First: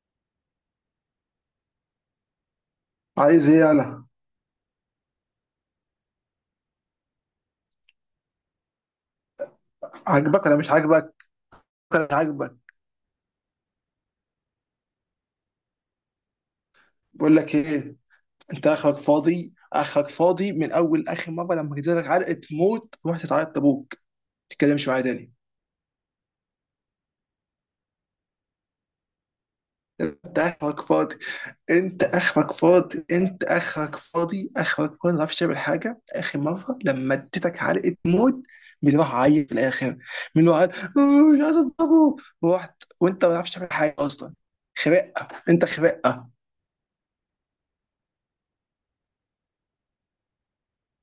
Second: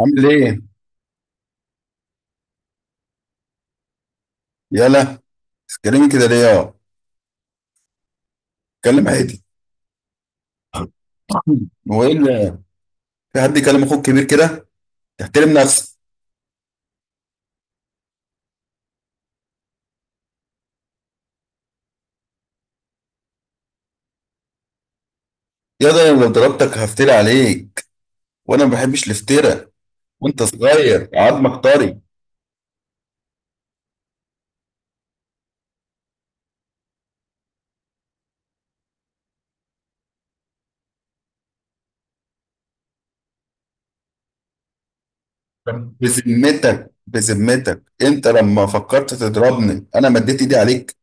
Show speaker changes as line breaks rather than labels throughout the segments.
عامل ايه؟
عايز ايه انا؟
يلا، تتكلمي كده ليه يا؟ اتكلم عادي.
عاجبك انا، مش عاجبك؟
هو
انا
ايه
مش عاجبك.
اللي؟ في حد يكلم اخوك كبير كده؟ تحترم نفسك
بقول لك ايه، انت اخرك فاضي، اخرك فاضي. من اول اخر مره لما جيت لك علقه موت رحت تعيط لابوك، ما تتكلمش معايا تاني.
يا ده. انا لو ضربتك هفتري عليك، وانا ما بحبش الافتراء،
انت
وانت
اخرك
صغير
فاضي،
عظمك طري.
انت اخرك فاضي، انت اخرك فاضي، اخرك فاضي. ما تعرفش تعمل حاجه. اخر مره لما اديتك علقه موت، مين راح عيط في الاخر؟ مين راح عيط؟ "آه، مش عايز اضربه". رحت وانت ما تعرفش تعمل حاجه اصلا. خرقه. انت
طب
خرقه.
بذمتك بذمتك، انت لما فكرت تضربني انا مديت ايدي عليك؟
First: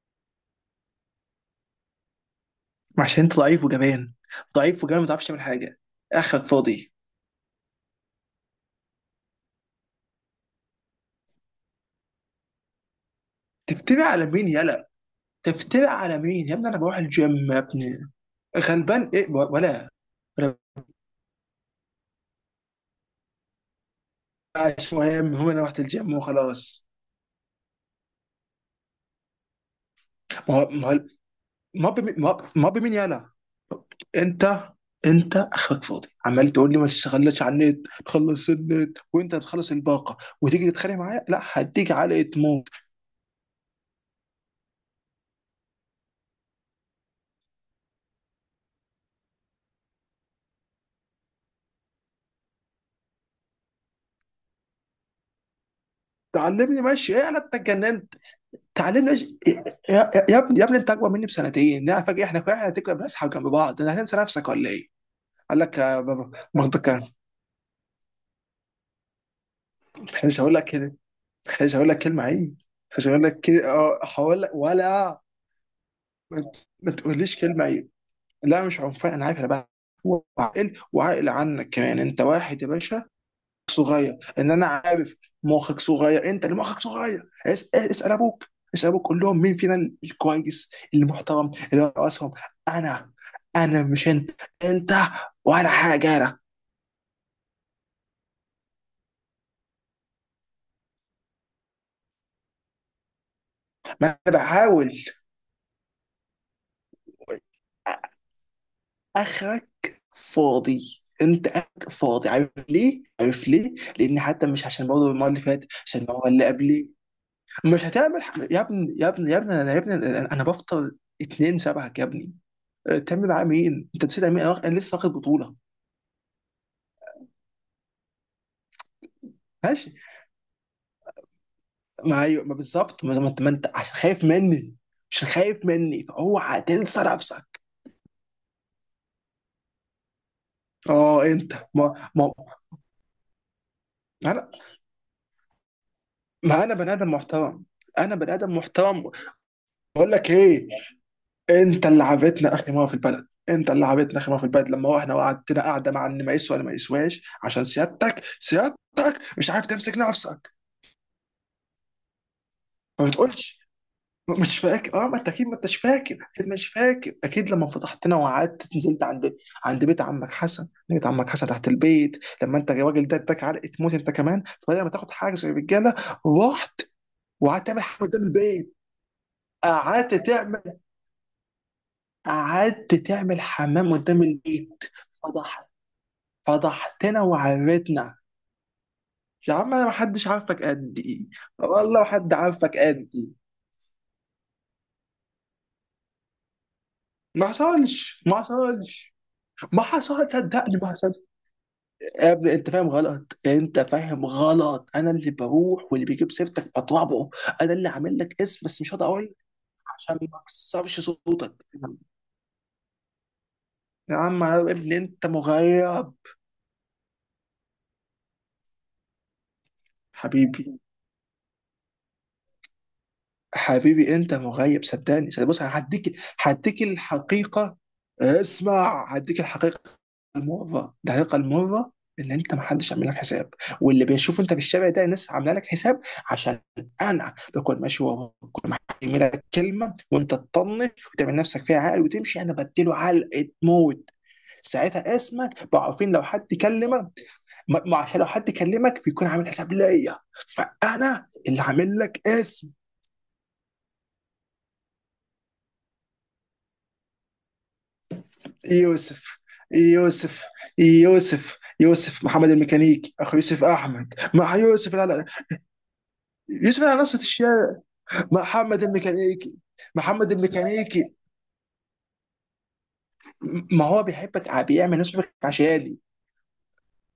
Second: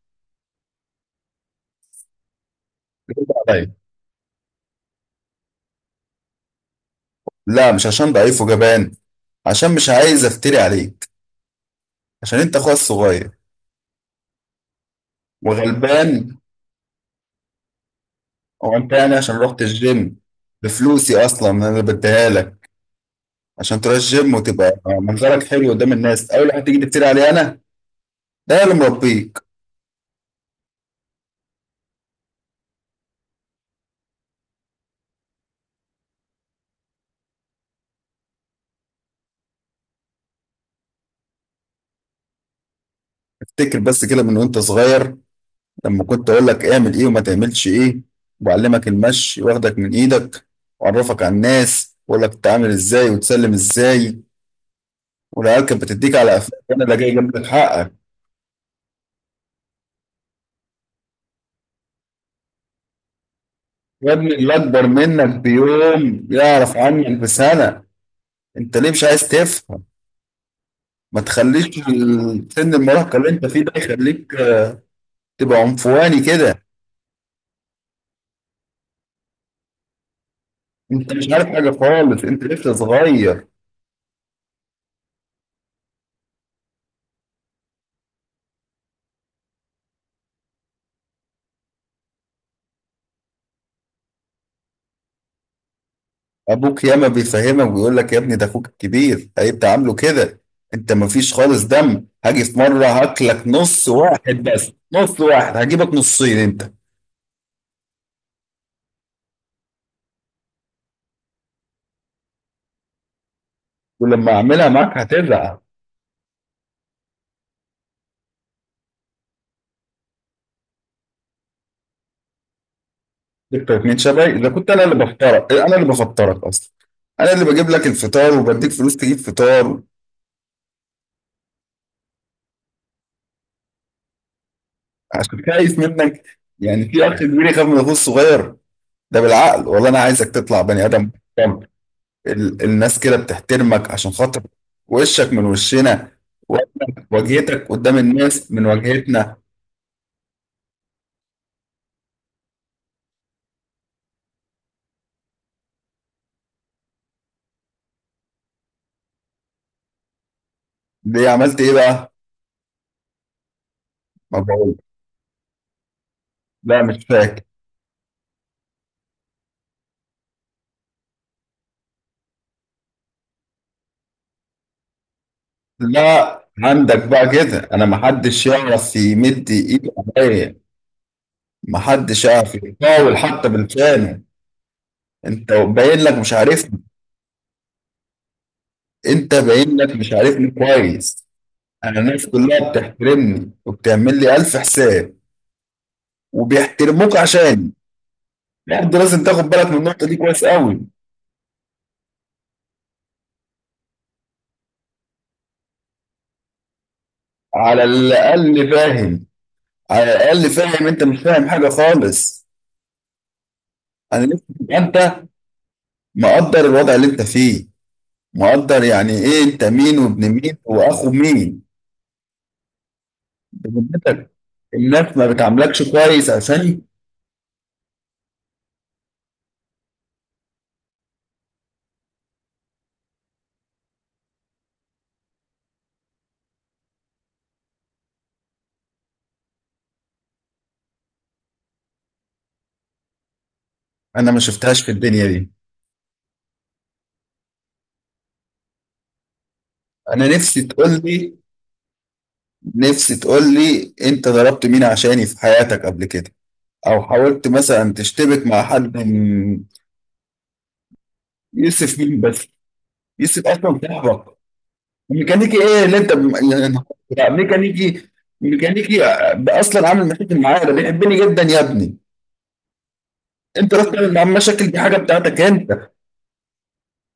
رد
عشان انت ضعيف
عليا.
وجبان. ضعيف وجبان، ما تعرفش تعمل حاجه. اخرك فاضي.
لا، مش عشان ضعيف وجبان، عشان مش عايز افتري عليك، عشان انت اخويا الصغير
تفتري على مين يلا؟ تفتري على
وغلبان.
مين يا ابني؟ انا بروح الجيم يا ابني.
هو انت
غلبان
يعني
ايه
عشان رحت
ولا؟
الجيم؟
ولا؟
بفلوسي اصلا انا بديها لك عشان تروح الجيم وتبقى
مش مهم،
منظرك
هو انا
حلو
رحت
قدام
الجيم
الناس، اول واحد تيجي
وخلاص.
تفتري عليه انا؟ ده أنا اللي مربيك.
ما هو ما هو- ما هو بمين- ما هو- ما هو بمين يلا؟ انت انت اخرك فاضي، عمال تقول لي ما تشتغلش على النت، تخلص النت وانت بتخلص الباقه وتيجي تتخانق معايا. لا، هديك علقه موت.
افتكر بس كده من وانت صغير، لما كنت اقول لك اعمل ايه وما تعملش ايه، وبعلمك المشي واخدك من ايدك، واعرفك على الناس واقول لك تتعامل ازاي وتسلم ازاي، والعيال كانت بتديك على قفاك
تعلمني
انا اللي جاي
ماشي ايه انا؟
جنبك
انت
حقك.
اتجننت. تعلمنا إيش- يا يا- يا ابني، يا ابني، انت اكبر مني بسنتين؟ لا فاكر احنا هتكبر بنسحب جنب بعض، انا
يا
هتنسى
ابني
نفسك
اللي
ولا
اكبر
ايه؟
منك
قال لك يا
بيوم
بابا
يعرف
منطقة.
عنك بسنه. انت ليه مش عايز تفهم؟
ما تخلينيش اقول لك كده. ما
ما تخليش
تخلينيش اقول لك كلمة عيب.
سن
مش
المراهقة
هقول
اللي
لك
انت فيه ده
كده، اه
يخليك
هقول لك ولا...
تبقى عنفواني كده.
ما تقوليش كلمة عيب. لا مش عنفان، انا عارف انا بقى، وعاقل
انت
وعاقل
مش عارف
عنك
حاجة
كمان. انت
خالص، انت
واحد يا
لسه
باشا؟
صغير.
صغير ان انا؟ مخك صغير، انت اللي مخك صغير. اسال ابوك، اسال ابوك، قول لهم مين فينا الكويس المحترم اللي راسهم. انا. انا مش انت. انت ولا حاجه. انا.
ابوك ياما بيفهمك ويقول لك يا ابني ده اخوك الكبير هيبقى عامله كده. انت مفيش خالص دم، هاجي في مرة هاكلك نص
ما انا
واحد، بس
بحاول.
نص واحد هجيبك نصين انت،
اخرك فاضي، انت اخرك فاضي. عارف ليه؟ عارف ليه؟ لان
ولما
حتى مش
اعملها
عشان
معاك
برضه المره اللي
هتزعل.
فاتت، عشان المره اللي قبليه. مش هتعمل يا ابني، يا ابني، يا ابني انا يا ابني انا أنا بفطر اتنين شبهك يا ابني. أه، تعمل معاه
دكتور
مين؟
من
انت نسيت
شبابي،
مين؟
اذا كنت
أنا
انا
لسه
اللي
واخد
بفطرك،
بطوله.
انا اللي بفطرك اصلا، انا اللي بجيب لك الفطار وبديك فلوس تجيب فطار.
ماشي. ما ايوه، ما بالظبط. ما انت، ما انت عشان خايف مني. عشان
عشان كده
خايف
خايف
مني
منك؟
فاوعى
يعني
تنسى
في اخ كبير
نفسك.
يخاف من اخوه الصغير؟ ده بالعقل؟ والله انا عايزك تطلع بني ادم
اه، انت
محترم.
ما
الناس كده بتحترمك عشان خاطر
انا،
وشك من وشنا،
ما انا بني
وإحنا
ادم محترم.
واجهتك قدام
انا بني
الناس
ادم
من
محترم.
واجهتنا.
بقول لك ايه، انت اللي عابتنا اخر مره في البلد. انت اللي عابتنا اخر مره في البلد لما احنا قعدتنا قاعده، مع ان ما يسوى ولا ما يسواش، عشان سيادتك، سيادتك مش عارف تمسك نفسك.
ليه؟ عملت ايه بقى؟
ما بتقولش.
ما
مش
بقول،
فاكر؟ اه، ما انت اكيد ما انتش فاكر، اكيد مش
لا مش
فاكر،
فاكر.
اكيد. لما فتحتنا وقعدت نزلت عند بيت عمك حسن، بيت عمك حسن تحت البيت، لما انت الراجل ده اداك علقه موت انت كمان. فبدل ما تاخد حاجه زي الرجاله،
لا
رحت
عندك بقى
وقعدت
كده،
تعمل
انا ما
حمام قدام
حدش
البيت.
يعرف يمد ايده
قعدت
عليا،
تعمل،
ما حدش يعرف
قعدت
يحاول
تعمل
حتى
حمام
بالفعل.
قدام البيت.
انت
فضح
باين لك مش عارفني،
فضحتنا وعرتنا.
انت
يا عم،
باين
انا ما
لك مش
حدش
عارفني
عارفك قد
كويس.
ايه.
انا
والله ما
الناس
حد
كلها
عارفك قد ايه.
بتحترمني وبتعمل لي الف حساب، وبيحترموك
ما
عشاني.
حصلش، ما
برضه
حصلش.
لازم تاخد بالك من
ما
النقطه دي
حصل،
كويس
صدقني،
قوي.
ما حصل. يا ابني انت فاهم غلط، انت فاهم غلط. انا اللي بروح واللي بيجيب سيرتك بطبعه. انا
على
اللي عامل لك اسم،
الاقل
بس مش هقدر
فاهم.
اقول،
على
عشان ما
الاقل فاهم؟
اكسرش
انت مش فاهم
صوتك.
حاجه خالص.
يا
انا
عم،
نفسي
يا
تبقى
ابني
انت
انت مغيب.
مقدر الوضع اللي انت فيه، مقدر يعني ايه انت مين وابن مين
حبيبي،
واخو مين.
حبيبي
بذمتك،
انت مغيب.
الناس ما
صدقني، بص،
بتعاملكش
هديك...
كويس عشاني؟
هديك الحقيقه. اسمع، هديك الحقيقه. المره، الحقيقه المره اللي انت... ما حدش عامل لك حساب. واللي بيشوفه انت في الشارع ده، الناس عامله لك حساب عشان انا بكون ماشي وراك، بكون محمل لك كلمه وانت تطنش وتعمل نفسك فيها عقل وتمشي، انا بديله علقه موت.
انا ما شفتهاش في
ساعتها
الدنيا دي.
اسمك بقوا عارفين. لو حد كلمك، ما عشان لو حد كلمك بيكون عامل حساب ليا،
انا نفسي تقول
فانا
لي،
اللي عامل لك اسم.
نفسي تقول لي انت ضربت مين عشاني في حياتك قبل كده، او حاولت مثلا تشتبك مع حد
يوسف.
من؟
يوسف. يوسف،
يوسف مين
يوسف
بس؟
محمد الميكانيكي، اخو
يوسف
يوسف
اصلا
احمد،
صاحبك.
مع يوسف، لا لا،
ميكانيكي ايه اللي انت يا
يوسف
نهار
على نص
أبيض.
الشارع،
ميكانيكي؟
محمد
ميكانيكي؟ ده
الميكانيكي.
اصلا عامل
محمد
مشاكل معايا؟ ده بيحبني
الميكانيكي.
جدا يا ابني. انت
ما
رحت
هو
تعمل معاه
بيحبك،
مشاكل، دي حاجه
بيعمل نفسه
بتاعتك
بيحبك
انت.
عشاني.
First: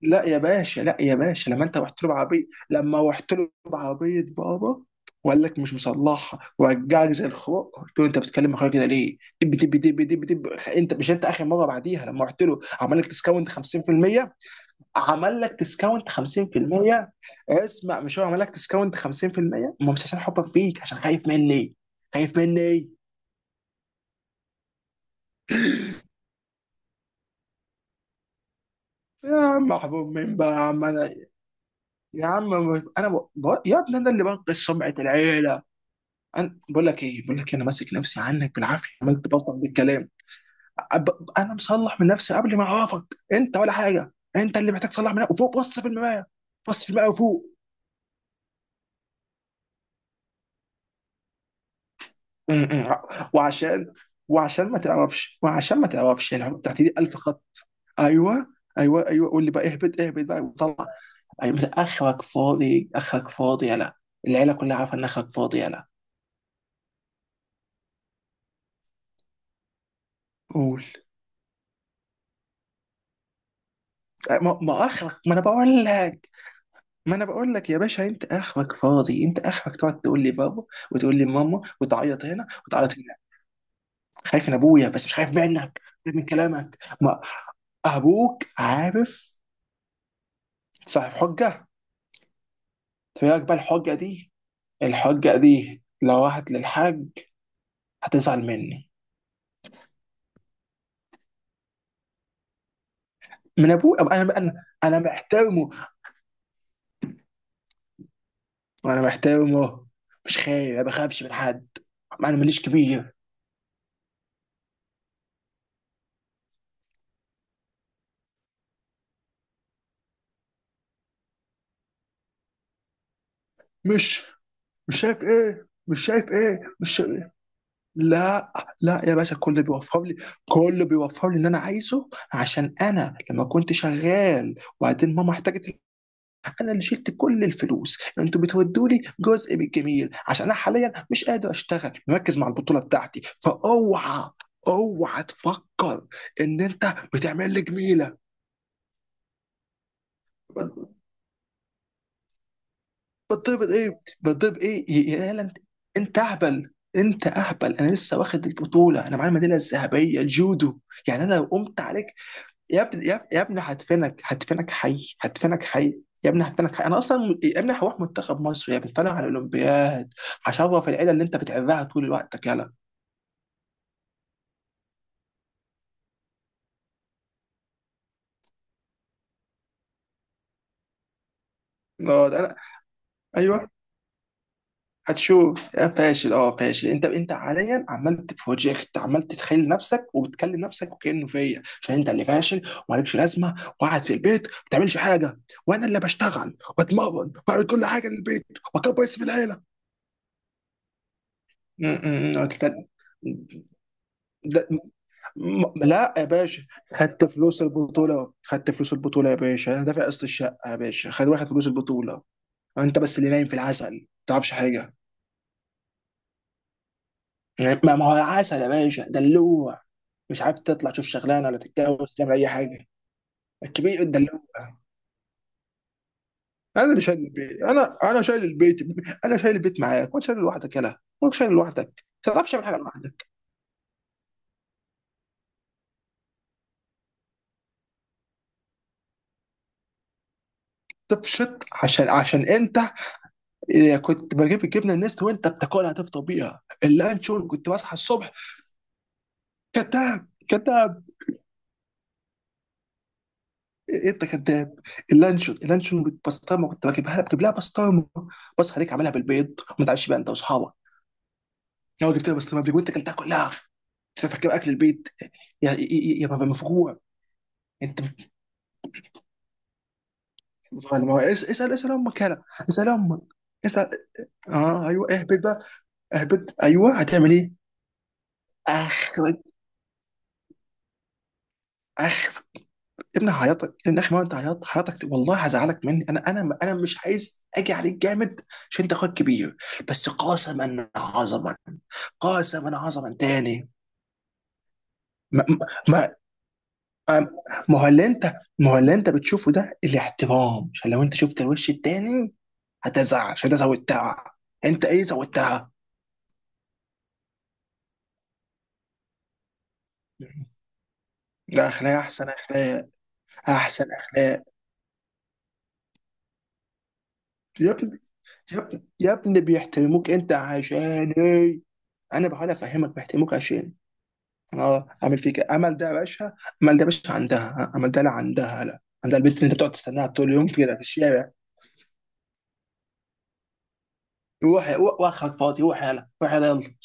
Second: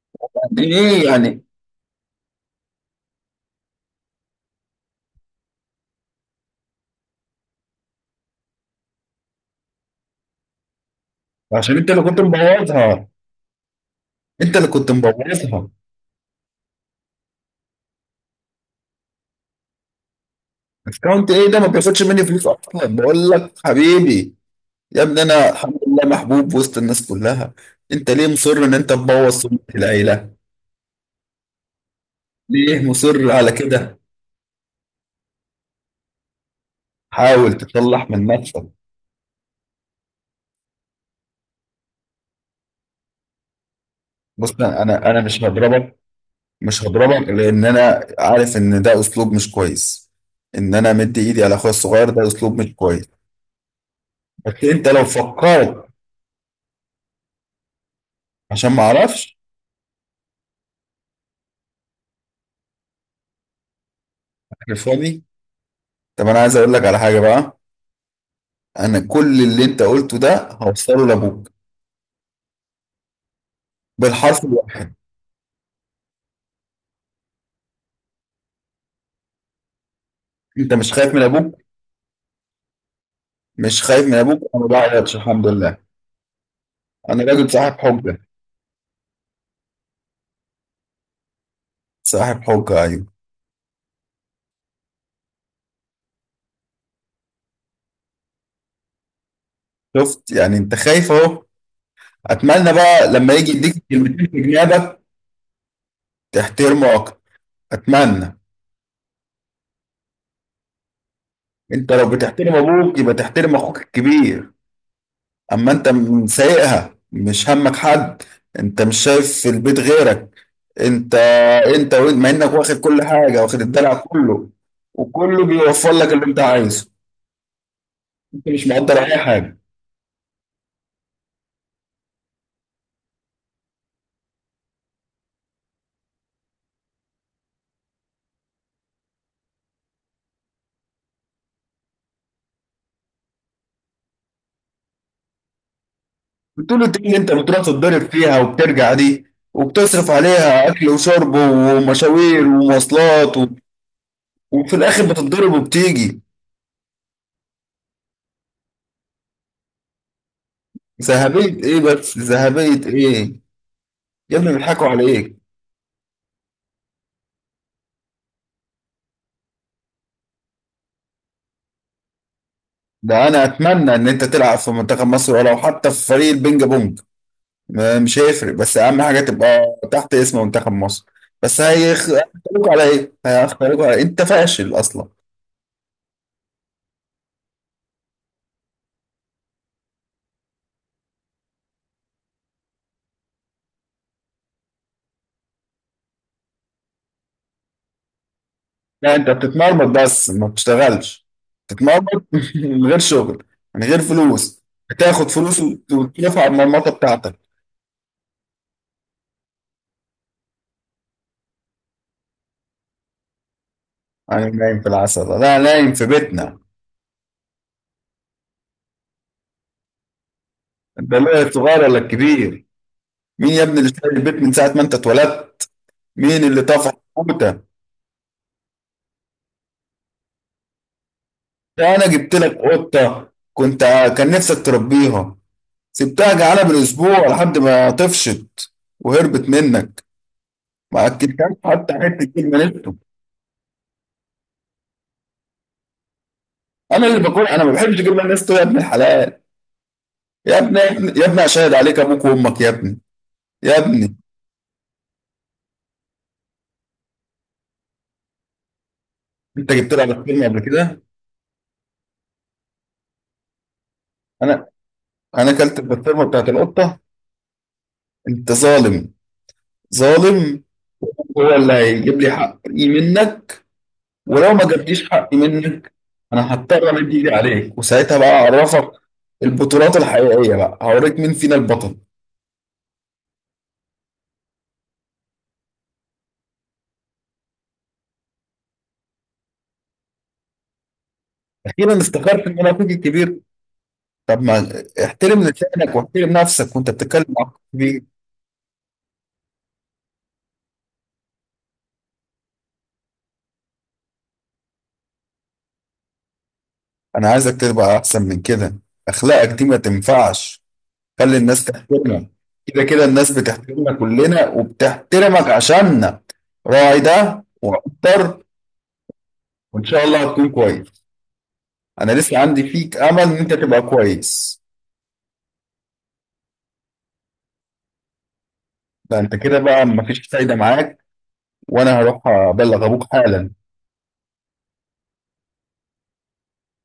لا يا
يعني
باشا، لا
ايه
يا
يعني؟
باشا، لما انت رحت له بعربيه. لما رحت له بعربيه بابا، وقال لك مش مصلحها، ورجعك زي الخروق، قلت له: انت بتتكلم اخويا كده ليه؟ دب دب دب دب دب. انت مش انت اخر مره
عشان انت اللي
بعديها
كنت
لما رحت له عمل
مبوظها،
لك ديسكاونت 50%.
انت اللي كنت
عمل لك
مبوظها.
ديسكاونت 50%. اسمع، مش هو عمل لك ديسكاونت 50%؟ ما مش عشان حبك فيك، عشان خايف
اكونت ايه ده؟ ما
مني.
بياخدش مني
خايف
فلوس
مني.
اصلا، بقول لك حبيبي. يا ابني انا الحمد لله محبوب وسط الناس كلها. انت ليه مصر ان انت تبوظ
يا
سمعه
عم محبوب
العيله؟
من بقى، يا عم؟ انا يا عم.
ليه
انا
مصر على
يا
كده؟
ابني انا اللي بنقذ سمعه العيله. انا بقول لك ايه، بقول لك
حاول
إيه، انا ماسك
تطلع
نفسي
من
عنك
نفسك.
بالعافيه، عملت بلطم بالكلام. انا مصلح من نفسي قبل ما اعرفك. انت ولا حاجه.
بص،
انت اللي محتاج
انا
تصلح من
انا
نفسك
مش
وفوق، بص في
هضربك.
المرايه.
مش
بص في المرايه
هضربك
وفوق.
لان انا عارف ان ده اسلوب مش كويس، ان انا مدي ايدي على اخويا الصغير ده
م-
اسلوب مش
م.
كويس.
وعشان،
بس
وعشان ما
انت لو
تعرفش وعشان
فكرت
ما تعرفش العقد بتاعتي دي 1000. ايوه.
عشان ما
ايوه، ايوه،
اعرفش؟
قول لي بقى. اهبط، اهبط بقى وطلع. ايوه، مثلا اخرك فاضي، اخرك فاضي يلا. العيله
أنا
كلها عارفه ان
فاضي.
اخرك فاضي يلا.
طب انا عايز اقول لك على حاجه بقى. انا كل اللي انت قلته ده
قول.
هوصله لابوك بالحرف
ما
الواحد.
اخرك، ما انا بقول لك، ما انا بقول لك يا باشا، انت اخرك فاضي، انت اخرك تقعد تقول لي بابا
انت مش خايف
وتقول
من
لي
ابوك؟
ماما، وتعيط هنا وتعيط هنا.
مش خايف من ابوك؟
خايف من
انا ما
ابويا، بس مش
بعرفش.
خايف
الحمد لله
منك. خايف من كلامك، ما
انا راجل صاحب حجه.
ابوك عارف. صاحب حجه.
صاحب حجه، ايوه.
تبقى بقى الحجه دي، الحجه دي لو راحت للحاج، هتزعل مني.
شفت؟ يعني انت خايف اهو. اتمنى بقى لما يجي
من
يديك
ابوه. أب-
كلمتين
انا
في
انا
جنابك
انا محترمه.
تحترمه اكتر. اتمنى.
انا محترمه. مش خايف، ما بخافش من حد.
انت لو
انا
بتحترم
ماليش
ابوك يبقى
كبير.
تحترم اخوك الكبير. اما انت سايقها مش همك حد، انت مش شايف في البيت غيرك. انت انت وانت مع انك واخد كل حاجه واخد الدلع
مش
كله،
مش شايف
وكله
ايه؟
بيوفر
مش
لك اللي
شايف
انت
ايه؟
عايزه،
مش شايف إيه؟
انت
لا.
مش مقدر
لا يا
اي
باشا،
حاجه.
كل بيوفر لي. كل بيوفر لي اللي انا عايزه، عشان انا لما كنت شغال وبعدين ماما احتاجت، انا اللي شلت كل الفلوس. انتوا بتودوا لي جزء من الجميل عشان انا حاليا مش قادر اشتغل، مركز مع البطوله بتاعتي. فاوعى، اوعى تفكر ان
بتقول
انت
الدنيا اللي انت
بتعمل
بتروح
لي
تتضرب
جميله.
فيها وبترجع دي، وبتصرف عليها اكل وشرب ومشاوير ومواصلات و...
بتضرب ايه؟ بتضرب
وفي
ايه؟
الاخر
يا
بتتضرب
هالاند، انت
وبتيجي.
اهبل. انت اهبل. انا لسه واخد البطوله، انا معايا الميداليه الذهبيه، جودو. يعني انا لو
ذهبية ايه
قمت عليك
بس؟
يا
ذهبية
ابني... يا
ايه؟
يا ابني، هدفنك،
يا ابني
هدفنك
بيضحكوا
حي،
عليك.
هدفنك حي. يا ابني هدفنك حي. انا اصلا يا ابني هروح منتخب مصر يا ابني، طالع على الاولمبياد. هشرف العيله اللي انت بتعبها طول وقتك يلا.
ده انا اتمنى ان انت تلعب في منتخب مصر، ولو حتى في فريق البينج بونج. مش هيفرق، بس اهم حاجة تبقى تحت اسم منتخب مصر. بس
اه، ده انا.
هيختاروك على ايه؟
ايوه.
هيختاروك على إيه؟ انت فاشل اصلا.
هتشوف يا فاشل. اه فاشل انت. انت حاليا عمال تبروجكت، عمال تتخيل نفسك وبتكلم نفسك وكانه فيا عشان انت اللي فاشل، ومالكش لازمه، وقاعد في البيت ما بتعملش حاجه، وانا اللي بشتغل واتمرن واعمل كل حاجه للبيت واكبر
لا،
اسم
انت
العيله.
بتتمرمط بس ما بتشتغلش.
م-
بتتمرمط
م- لا
من غير شغل، من غير فلوس.
لا-
بتاخد فلوس
لا يا
وتلف على
باشا.
المرمطة
خدت
بتاعتك.
فلوس البطوله، خدت فلوس البطوله يا باشا. انا دافع قسط الشقه يا باشا، خد واخد فلوس البطوله. انت بس اللي نايم في العسل، ما
انا
تعرفش
نايم في
حاجه.
العسل؟ لا، نايم في بيتنا.
يعني ما هو العسل يا باشا دلوع. مش عارف تطلع تشوف
انت لا
شغلانه، ولا
الصغير ولا
تتجوز، تعمل اي
الكبير.
حاجه.
مين يا ابني اللي
الكبير
شايل البيت
الدلوع.
من ساعة ما انت اتولدت؟ مين اللي
انا
طفح
اللي شايل
قوتة؟
البيت، انا شايل البيت. انا شايل البيت معاك، وانت شايل لوحدك يلا. وانت شايل لوحدك،
ده
أنت
انا
ما
جبت
تعرفش
لك
تعمل حاجه لوحدك.
قطة كنت كان نفسك تربيها، سبتها جعانة بالاسبوع لحد ما طفشت وهربت منك، ما اكلتهاش
تفشط
حتى
عشان
حتة جبنة
انت...
نستو.
كنت بجيب الجبنه النست وانت بتاكلها، تفطر بيها
انا اللي باكل؟
اللانشون.
انا
كنت
ما
بصحى
بحبش جبنة
الصبح.
نستو يا ابن الحلال.
كذاب،
يا ابني،
كذاب.
يا ابني اشهد عليك ابوك وامك يا ابني، يا
إيه، إيه
ابني.
انت كذاب. اللانشون، اللانشون بالبسطرمه كنت بجيبها لك، بجيب لها بسطرمه. بصحى عليك عاملها بالبيض.
انت
ما
جبت لها
تعرفش بقى انت
بسطرمة قبل
واصحابك.
كده؟
هو جبتها، بس لما وانت اكلتها كلها.
انا
فاكر اكل البيت.
انا
يا
اكلت البسطرمة
يا بابا
بتاعت
مفجوع.
القطة؟
انت
انت ظالم. ظالم.
ظالم. هو
هو
اسال،
اللي
اسال
هيجيب
امك
لي
هلا. اسال
حقي
امك.
منك،
اسال.
ولو ما
اه، ايوه،
جبتيش حقي
اهبط بقى.
منك انا
اهبط،
هضطر
ايوه
امد
هتعمل
ايدي
ايه؟
عليك، وساعتها بقى اعرفك
اخرج.
البطولات الحقيقيه، بقى هوريك مين فينا البطل.
اخرج. يا ابني هعيطك يا ابني اخي، ما انت عيطت حياتك والله، هزعلك مني. انا مش عايز اجي عليك جامد عشان انت اخوك كبير، بس قاسما عظما.
اخيرا استخرت ان انا
قاسما
اخوك
عظما
الكبير.
تاني.
طب ما احترم
ما,
لسانك
ما,
واحترم نفسك وانت بتتكلم
أم-
مع اخوك
ما هو
الكبير.
اللي انت... ما هو اللي انت بتشوفه ده الاحترام؟ عشان لو انت شفت الوش التاني هتزعل. عشان ده زودتها. انت ايه زودتها؟
انا عايزك تبقى احسن من كده، اخلاقك دي ما تنفعش. خلي الناس
ده اخلاق،
تحترمك.
احسن
كده
اخلاق.
كده الناس
احسن
بتحترمنا
اخلاق.
كلنا وبتحترمك عشاننا. راعي ده
يا ابني،
واقدر.
يا ابني، يا ابني
وان شاء
بيحترموك
الله
انت
هتكون كويس.
عشان ايه؟
انا
انا
لسه
بحاول
عندي
افهمك
فيك امل ان
بيحترموك
انت
عشان...
تبقى كويس.
اه، اعمل فيك إيه؟ امل ده يا باشا، امل ده يا باشا. عندها اه، امل ده؟ لا عندها، لا عندها
ده انت
البنت اللي انت
كده
بتقعد
بقى
تستناها
مفيش
طول اليوم
فايدة
كده في
معاك.
الشارع.
وانا هروح ابلغ ابوك حالا.
روح، روح واخرك فاضي، روح يلا، روح يلا.